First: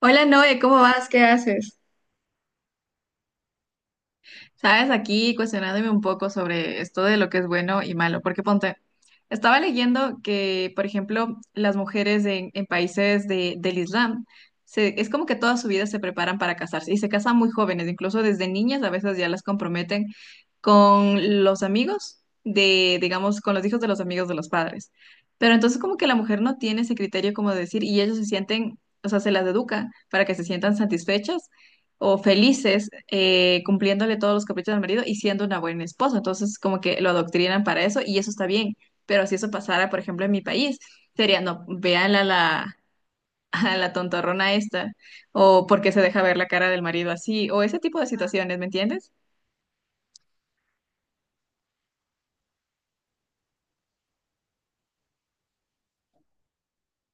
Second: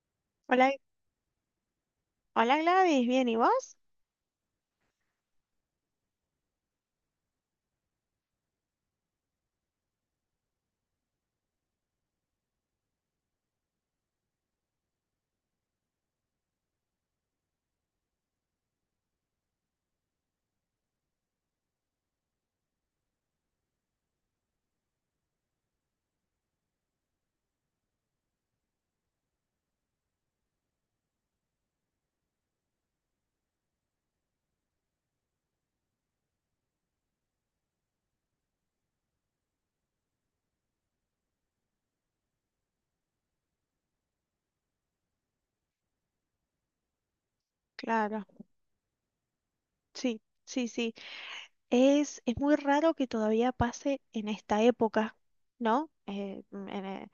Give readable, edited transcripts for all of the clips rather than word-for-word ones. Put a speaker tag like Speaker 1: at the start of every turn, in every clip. Speaker 1: Hola Noé,
Speaker 2: Hola,
Speaker 1: ¿cómo vas? ¿Qué haces?
Speaker 2: hola Gladys, ¿bien y vos?
Speaker 1: Sabes, aquí cuestionándome un poco sobre esto de lo que es bueno y malo, porque ponte, estaba leyendo que, por ejemplo, las mujeres en países del Islam. Se- es como que toda su vida se preparan para casarse y se casan muy jóvenes, incluso desde niñas a veces ya las comprometen con los amigos de, digamos, con los hijos de los amigos de los padres. Pero entonces como que la mujer no tiene ese criterio como de decir, y ellos se sienten, o sea, se las educa para que se sientan satisfechas o felices, cumpliéndole todos los caprichos al marido y siendo una buena esposa. Entonces, como que lo adoctrinan para eso y eso está bien. Pero si eso pasara, por ejemplo, en mi país, sería, no, vean a la, a la tontorrona esta, o porque se deja ver la cara del marido así, o ese tipo de
Speaker 2: Claro,
Speaker 1: situaciones, ¿me entiendes?
Speaker 2: sí, sí, sí. Es muy raro que todavía pase en esta época, ¿no?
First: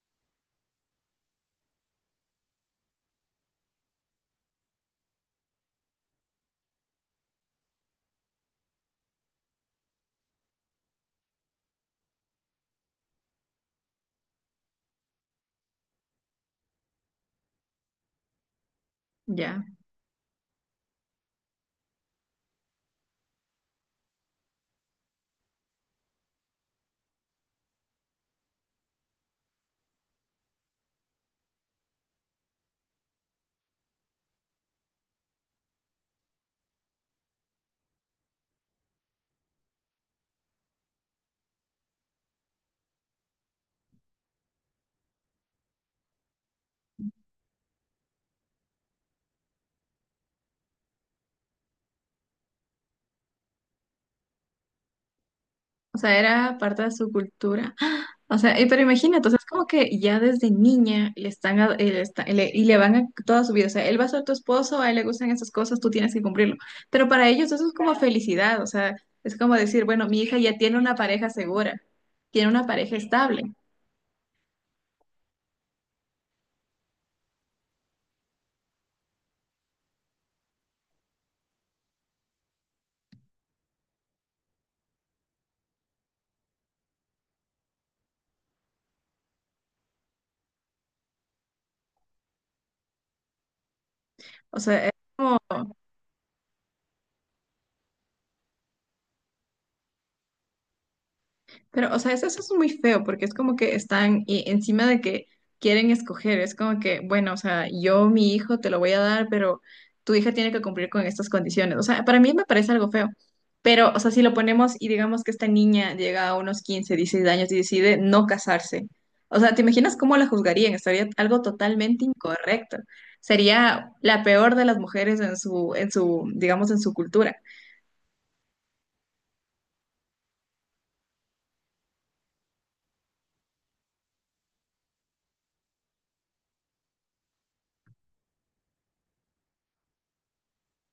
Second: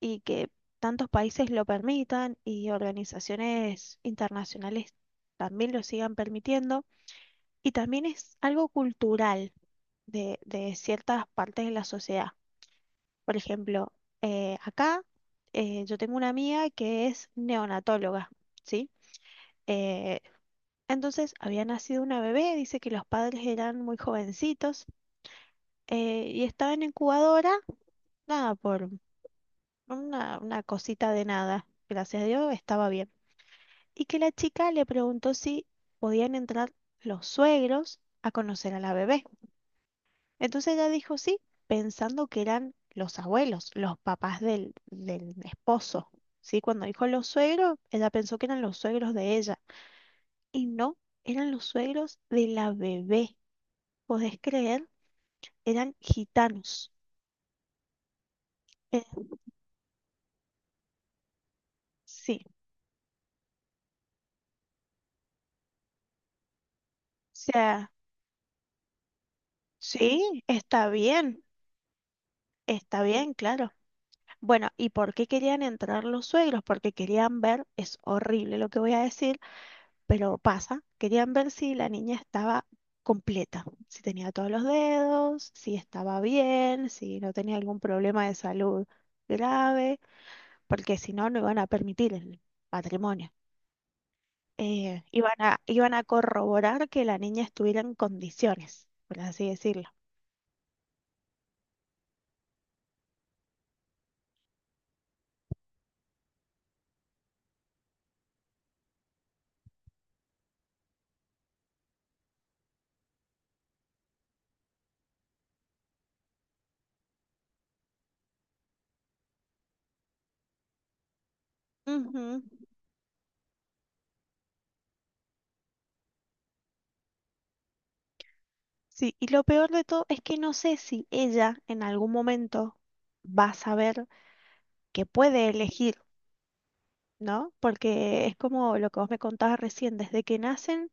Speaker 2: Y que tantos países lo permitan y organizaciones internacionales también lo sigan permitiendo. Y también es algo cultural de ciertas partes de la sociedad. Por ejemplo, acá yo tengo una amiga que es neonatóloga, ¿sí?
Speaker 1: Ya.
Speaker 2: Eh, Entonces había nacido una bebé. Dice que los padres eran muy jovencitos, y estaba en incubadora, nada, por una cosita de nada, gracias a Dios estaba bien. Y que la chica le preguntó si podían entrar los suegros a conocer a la bebé. Entonces ella dijo sí, pensando que eran los abuelos, los papás del esposo. Sí, cuando dijo los suegros, ella pensó que eran los suegros de ella y no, eran los suegros de la bebé. ¿Podés creer? Eran
Speaker 1: O sea, era parte de
Speaker 2: gitanos.
Speaker 1: su cultura. O sea, pero
Speaker 2: Eh,
Speaker 1: imagínate, o sea, es como que ya desde niña le están,
Speaker 2: sí, o
Speaker 1: y le van a toda su vida, o sea, él va a ser tu esposo, a él le gustan esas cosas, tú tienes que cumplirlo. Pero para ellos eso es
Speaker 2: sea,
Speaker 1: como felicidad, o sea, es como decir, bueno, mi hija
Speaker 2: sí,
Speaker 1: ya tiene una pareja segura, tiene una pareja
Speaker 2: está bien,
Speaker 1: estable.
Speaker 2: claro. Bueno, ¿y por qué querían entrar los suegros? Porque querían ver, es horrible lo que voy a decir, pero pasa, querían ver si la niña estaba completa, si tenía todos los dedos, si estaba bien, si no tenía algún problema de salud grave, porque si no, no iban a permitir el patrimonio.
Speaker 1: O sea.
Speaker 2: Eh, iban a corroborar que la niña estuviera en condiciones, por así decirlo.
Speaker 1: Pero, o sea, eso es muy feo porque es como que están y encima de que quieren escoger, es como que, bueno, o sea, yo mi hijo te lo voy a dar, pero tu hija tiene que cumplir con estas condiciones. O sea, para mí me parece algo feo. Pero, o sea, si lo ponemos y digamos que esta niña llega a unos 15 16 años y decide no casarse, o sea, ¿te imaginas cómo la juzgarían? Estaría algo totalmente
Speaker 2: Ujú.
Speaker 1: incorrecto. Sería la peor de las mujeres en su, digamos, en su cultura.
Speaker 2: Sí, y lo peor de todo es que no sé si ella en algún momento va a saber que puede elegir, ¿no? Porque es como lo que vos me contabas recién, desde que nacen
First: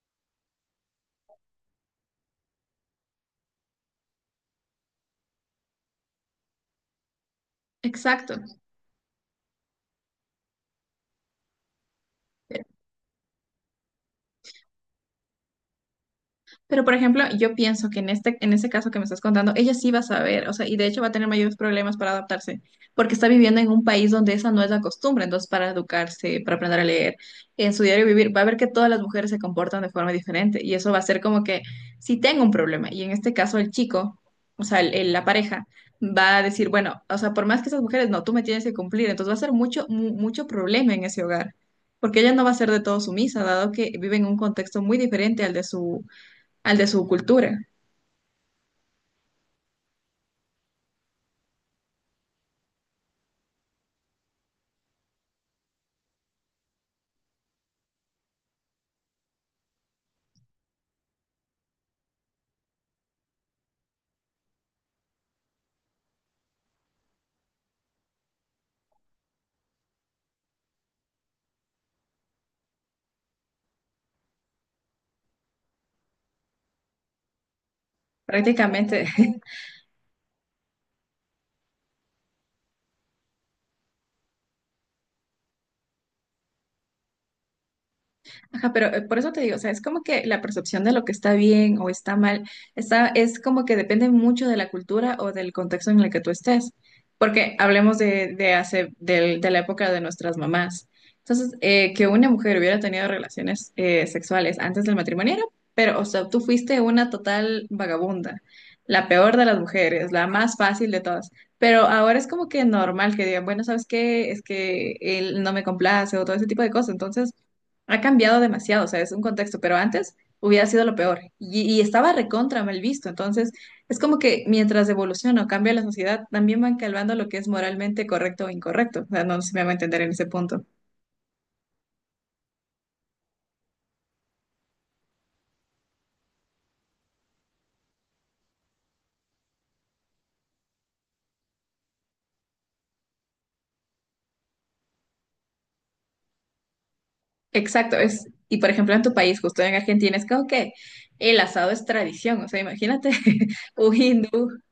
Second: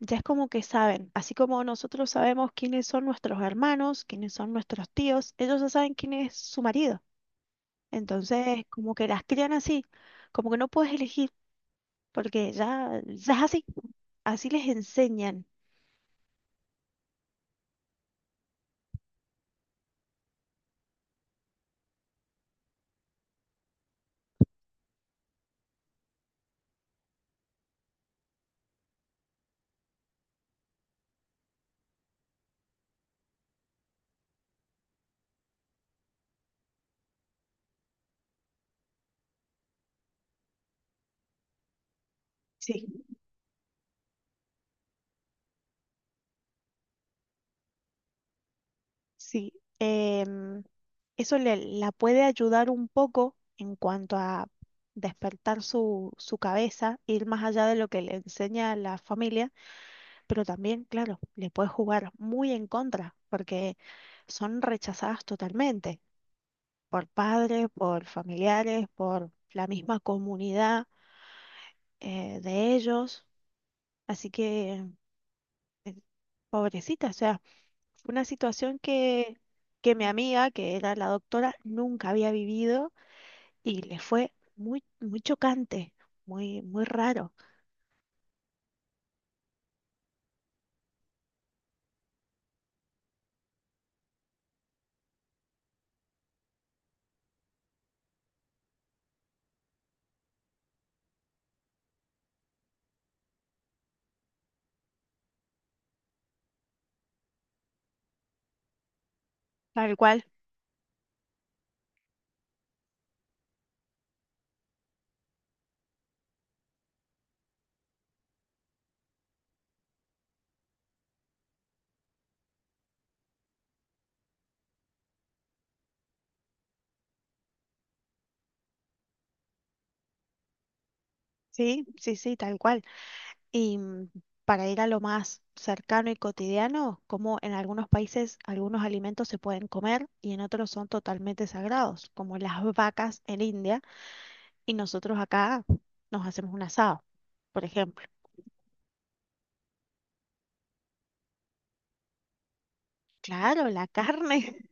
Speaker 2: ya es como que saben, así como nosotros sabemos quiénes son nuestros hermanos, quiénes son nuestros tíos, ellos ya saben quién es su marido.
Speaker 1: Exacto.
Speaker 2: Entonces, como que las crían así, como que no puedes elegir. Porque ya es así, así les enseñan.
Speaker 1: Pero, por ejemplo, yo pienso que en ese caso que me estás contando, ella sí va a saber, o sea, y de hecho va a tener mayores problemas para adaptarse, porque está viviendo en un país donde esa no es la costumbre, entonces para educarse, para aprender a leer, en su diario vivir, va a ver que todas las mujeres se comportan de forma diferente, y eso va a ser como que si tengo un problema, y en este caso el chico, o sea, la pareja va a decir, bueno, o sea, por más que esas mujeres, no, tú me tienes que cumplir, entonces va a ser mucho, mucho problema en ese hogar. Porque ella no va a ser de
Speaker 2: Sí,
Speaker 1: todo sumisa, dado que vive en un contexto muy diferente al de su cultura,
Speaker 2: sí. Em, Eso la puede ayudar un poco en cuanto a despertar su cabeza, ir más allá de lo que le enseña la familia, pero también, claro, le puede jugar muy en contra, porque son rechazadas totalmente por padres, por familiares, por la misma comunidad, de ellos. Así que, eh, pobrecita, o sea, fue una situación
Speaker 1: prácticamente.
Speaker 2: que mi amiga, que era la doctora, nunca había vivido, y le fue muy, muy chocante, muy, muy raro.
Speaker 1: Ajá, pero por eso te digo, o sea, es como que la percepción de lo que está bien o está mal, está, es como que depende mucho de la cultura o del contexto en el que tú estés, porque hablemos de la época de nuestras mamás. Entonces, que una mujer hubiera tenido relaciones sexuales antes del matrimonio, pero, o sea, tú fuiste una total vagabunda, la peor de las
Speaker 2: Tal
Speaker 1: mujeres,
Speaker 2: cual.
Speaker 1: la más fácil de todas. Pero ahora es como que normal que digan, bueno, ¿sabes qué? Es que él no me complace o todo ese tipo de cosas. Entonces, ha cambiado demasiado, o sea, es un contexto, pero antes hubiera sido lo peor y estaba recontra mal visto. Entonces, es como que mientras evoluciona o cambia la sociedad, también van calvando lo que es moralmente correcto o incorrecto. O sea, no sé si me va a entender en ese punto.
Speaker 2: Sí, sí, sí, tal cual. Y para ir a lo más cercano y cotidiano, como en algunos países algunos alimentos se pueden comer y en otros son totalmente sagrados, como las vacas en India, y nosotros acá nos hacemos un asado, por
Speaker 1: Exacto,
Speaker 2: ejemplo.
Speaker 1: es, y por ejemplo en tu país, justo en Argentina, es como que el asado es tradición, o sea, imagínate
Speaker 2: Claro, la
Speaker 1: un hindú
Speaker 2: carne,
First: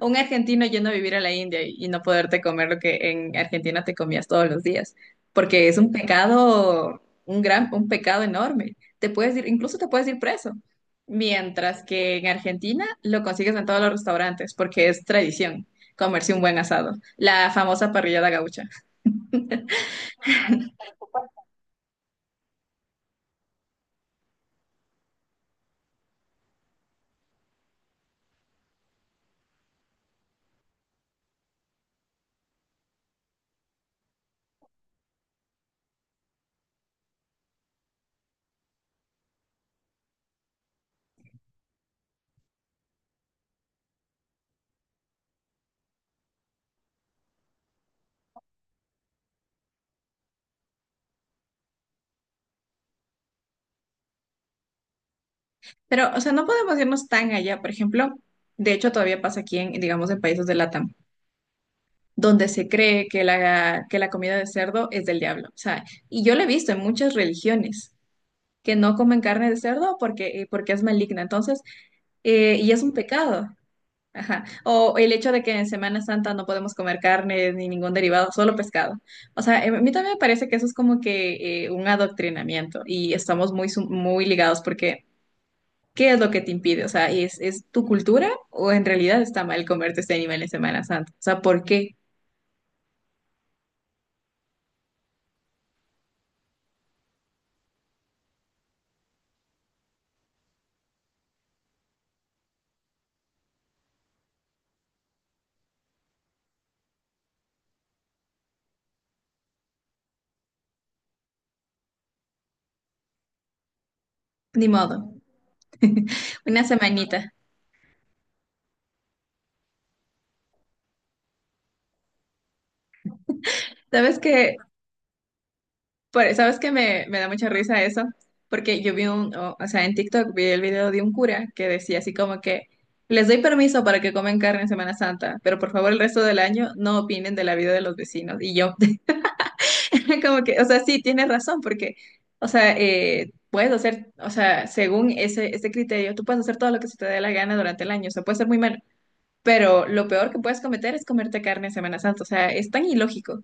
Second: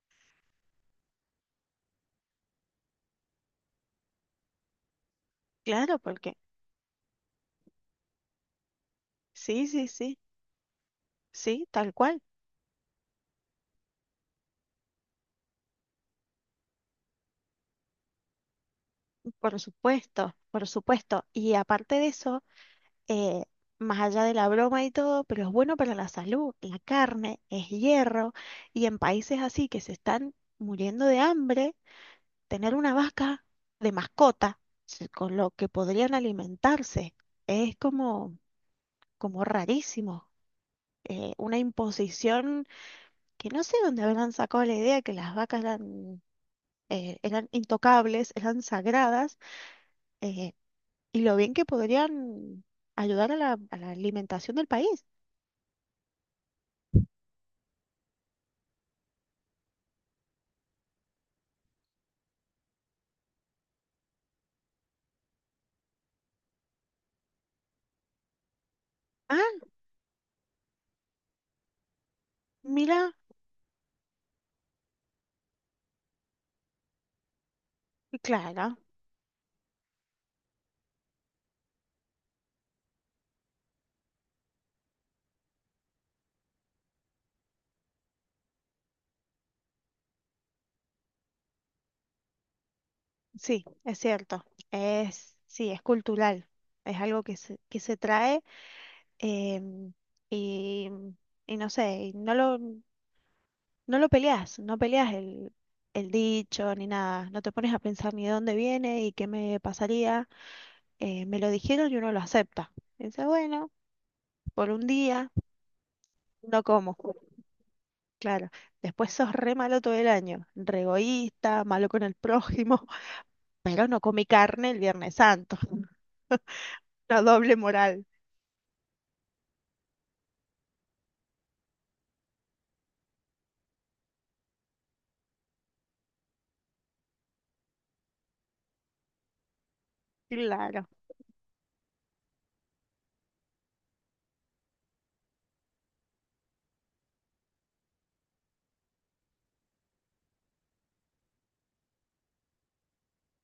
Speaker 1: un argentino yendo a vivir a la India, y no poderte comer lo que en Argentina te comías todos los días, porque es un
Speaker 2: claro, porque
Speaker 1: pecado, un gran, un pecado enorme. Te puedes ir,
Speaker 2: sí,
Speaker 1: incluso te
Speaker 2: sí,
Speaker 1: puedes ir
Speaker 2: sí,
Speaker 1: preso,
Speaker 2: sí,
Speaker 1: mientras
Speaker 2: tal
Speaker 1: que
Speaker 2: cual.
Speaker 1: en Argentina lo consigues en todos los restaurantes, porque es tradición comerse un buen asado, la famosa parrillada gaucha.
Speaker 2: Por supuesto, por supuesto. Y aparte de eso, eh, más allá de la broma y todo, pero es bueno para la salud. La carne es hierro y en países así que se están muriendo de hambre, tener una vaca de mascota se- con lo que podrían alimentarse es como, como rarísimo. Una imposición que no sé dónde habrán sacado la idea que las vacas eran, eran intocables, eran sagradas. eh, y lo bien que podrían ayudar a a la alimentación del país.
Speaker 1: Pero, o sea, no podemos irnos tan allá, por ejemplo, de hecho todavía pasa aquí en, digamos, en países de Latam donde se cree que la comida de cerdo es del diablo. O sea, y yo lo he visto en muchas religiones que no comen carne de
Speaker 2: Ah,
Speaker 1: cerdo porque, porque es maligna. Entonces, y es un
Speaker 2: mira,
Speaker 1: pecado. Ajá. O el hecho de que en Semana Santa no podemos comer carne ni ningún derivado, solo
Speaker 2: claro,
Speaker 1: pescado. O sea, a mí también me parece que eso es como que, un adoctrinamiento y estamos muy, muy ligados porque ¿qué es lo que te impide? O sea, ¿es tu cultura o en realidad está mal comerte este animal en Semana Santa? O sea, ¿por qué?
Speaker 2: sí, es cierto. Es, sí, es cultural. Es algo que se trae, em, y, y no sé, y no no lo peleas, no peleas el dicho ni nada. No te pones a pensar ni de dónde viene y qué me pasaría. Me lo dijeron y uno lo acepta. Dice, bueno,
Speaker 1: Ni
Speaker 2: por un
Speaker 1: modo.
Speaker 2: día no
Speaker 1: Una
Speaker 2: como.
Speaker 1: semanita.
Speaker 2: Claro, después sos re malo todo el año, re egoísta, malo con el prójimo, pero no
Speaker 1: ¿Sabes
Speaker 2: comí
Speaker 1: qué?
Speaker 2: carne el Viernes Santo.
Speaker 1: ¿ Sabes qué me, me
Speaker 2: La
Speaker 1: da mucha
Speaker 2: doble
Speaker 1: risa eso?
Speaker 2: moral.
Speaker 1: Porque yo vi o sea, en TikTok vi el video de un cura que decía así como que les doy permiso para que comen carne en Semana Santa, pero por favor el resto del año no opinen de la vida de los vecinos. Y yo, como que, o sea,
Speaker 2: Claro.
Speaker 1: sí, tienes razón, porque, o sea, puedes hacer, o sea, según ese criterio, tú puedes hacer todo lo que se te dé la gana durante el año, o sea, puede ser muy malo, pero lo peor que puedes cometer es comerte carne en Semana Santa, o sea, es tan ilógico.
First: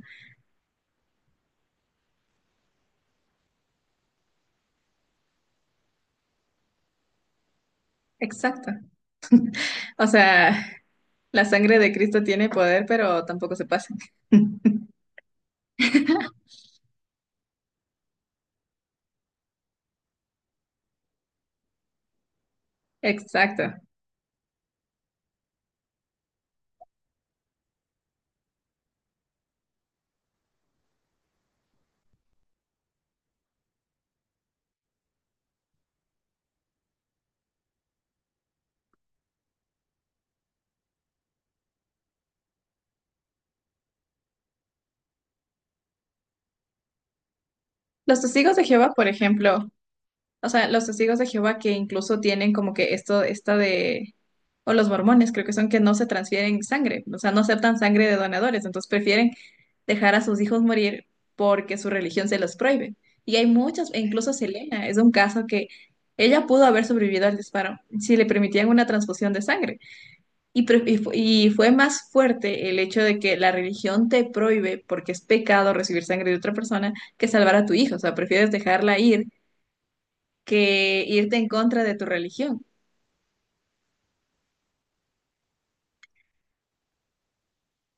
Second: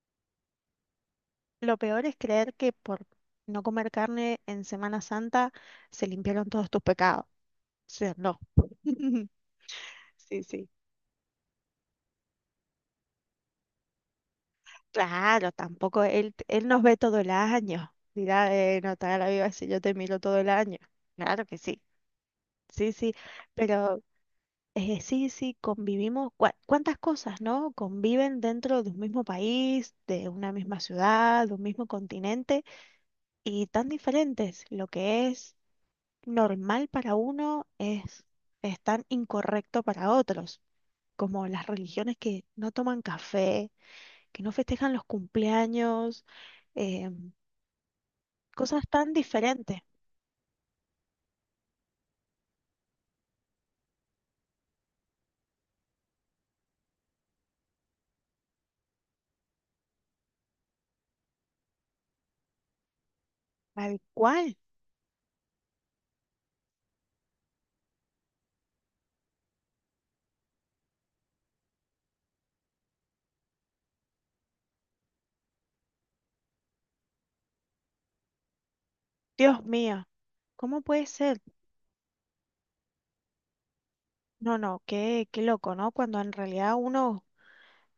Speaker 2: Lo peor es creer que por no comer carne en Semana Santa se limpiaron todos tus pecados. O sea, no.
Speaker 1: Exacto. O
Speaker 2: Sí,
Speaker 1: sea,
Speaker 2: sí.
Speaker 1: la sangre de Cristo tiene poder, pero tampoco se pasa.
Speaker 2: Claro, tampoco él, él nos ve todo el año. Dirá, no te hagas la viva si yo te miro todo el año. Claro que sí. Sí, sí.
Speaker 1: Exacto.
Speaker 2: Pero sí, sí, convivimos. Cua- ¿cuántas cosas, no? Conviven dentro de un mismo país, de una misma ciudad, de un mismo continente y tan diferentes. Lo que es normal para uno es tan incorrecto para otros, como las religiones que no toman café, que no festejan los cumpleaños, eh,
Speaker 1: Los testigos de
Speaker 2: cosas
Speaker 1: Jehová, por
Speaker 2: tan
Speaker 1: ejemplo,
Speaker 2: diferentes.
Speaker 1: o sea, los testigos de Jehová que incluso tienen como que o los mormones, creo que son que no se transfieren sangre, o sea, no aceptan sangre de donadores, entonces prefieren dejar a sus hijos morir porque su religión se los prohíbe. Y hay muchas, e
Speaker 2: Tal
Speaker 1: incluso
Speaker 2: cual,
Speaker 1: Selena es un caso que ella pudo haber sobrevivido al disparo si le permitían una transfusión de sangre. Y fue más fuerte el hecho de que la religión te prohíbe, porque es pecado recibir sangre de otra persona, que salvar a tu hijo. O sea, prefieres dejarla ir
Speaker 2: Dios mío, ¿cómo
Speaker 1: que
Speaker 2: puede
Speaker 1: irte
Speaker 2: ser?
Speaker 1: en contra de tu religión.
Speaker 2: No, no, qué, qué loco, ¿no? Cuando en realidad uno,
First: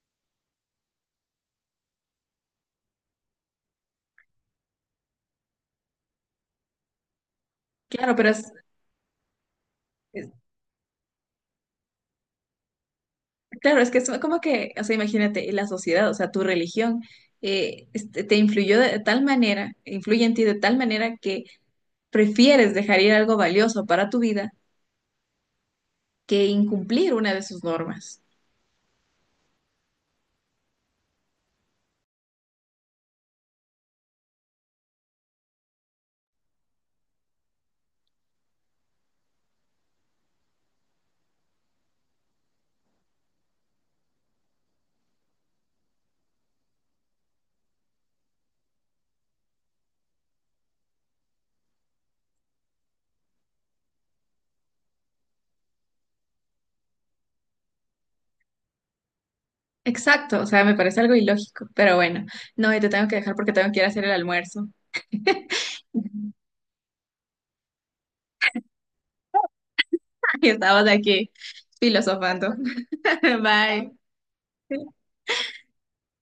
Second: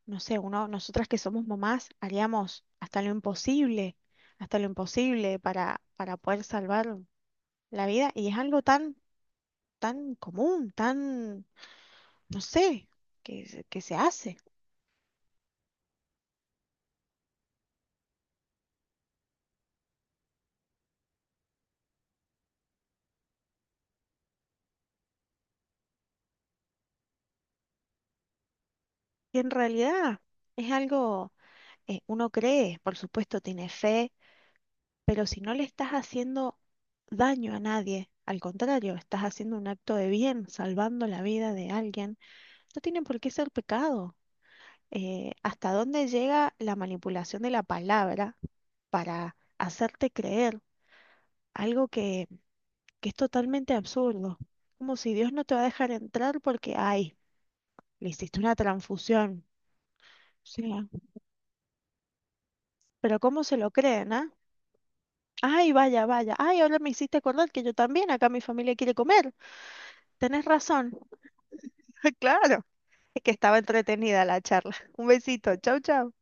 Speaker 2: no sé, uno, nosotras que somos mamás haríamos hasta lo imposible para poder salvar la vida.
Speaker 1: Claro, pero
Speaker 2: Y es algo tan, tan
Speaker 1: es-
Speaker 2: común, tan, no sé, que
Speaker 1: claro, es
Speaker 2: se
Speaker 1: que es
Speaker 2: hace.
Speaker 1: como que, o sea, imagínate, la sociedad, o sea, tu religión, te influyó de tal manera, influye en ti de tal manera que prefieres dejar ir algo valioso para tu vida que incumplir una de sus normas.
Speaker 2: Y en realidad es algo, uno cree, por supuesto, tiene fe, pero si no le estás haciendo daño a nadie, al contrario, estás haciendo un acto de bien, salvando la vida de alguien, no tiene por qué ser pecado. Eh, hasta dónde llega la manipulación de la palabra para hacerte creer algo que es totalmente absurdo. Como si Dios no te va a dejar entrar porque, ay, le hiciste una transfusión.
Speaker 1: Exacto, o
Speaker 2: O
Speaker 1: sea, me
Speaker 2: sea,
Speaker 1: parece algo ilógico, pero bueno, no, y te tengo que
Speaker 2: pero
Speaker 1: dejar
Speaker 2: ¿cómo
Speaker 1: porque
Speaker 2: se
Speaker 1: tengo
Speaker 2: lo
Speaker 1: que ir a hacer el
Speaker 2: creen, ah?
Speaker 1: almuerzo.
Speaker 2: Ay, vaya, vaya. Ay, ahora me hiciste acordar que yo también, acá mi familia quiere comer. Tenés
Speaker 1: Y estamos
Speaker 2: razón.
Speaker 1: aquí filosofando.
Speaker 2: Claro. Es que estaba
Speaker 1: Bye.
Speaker 2: entretenida la charla. Un besito. Chau, chau.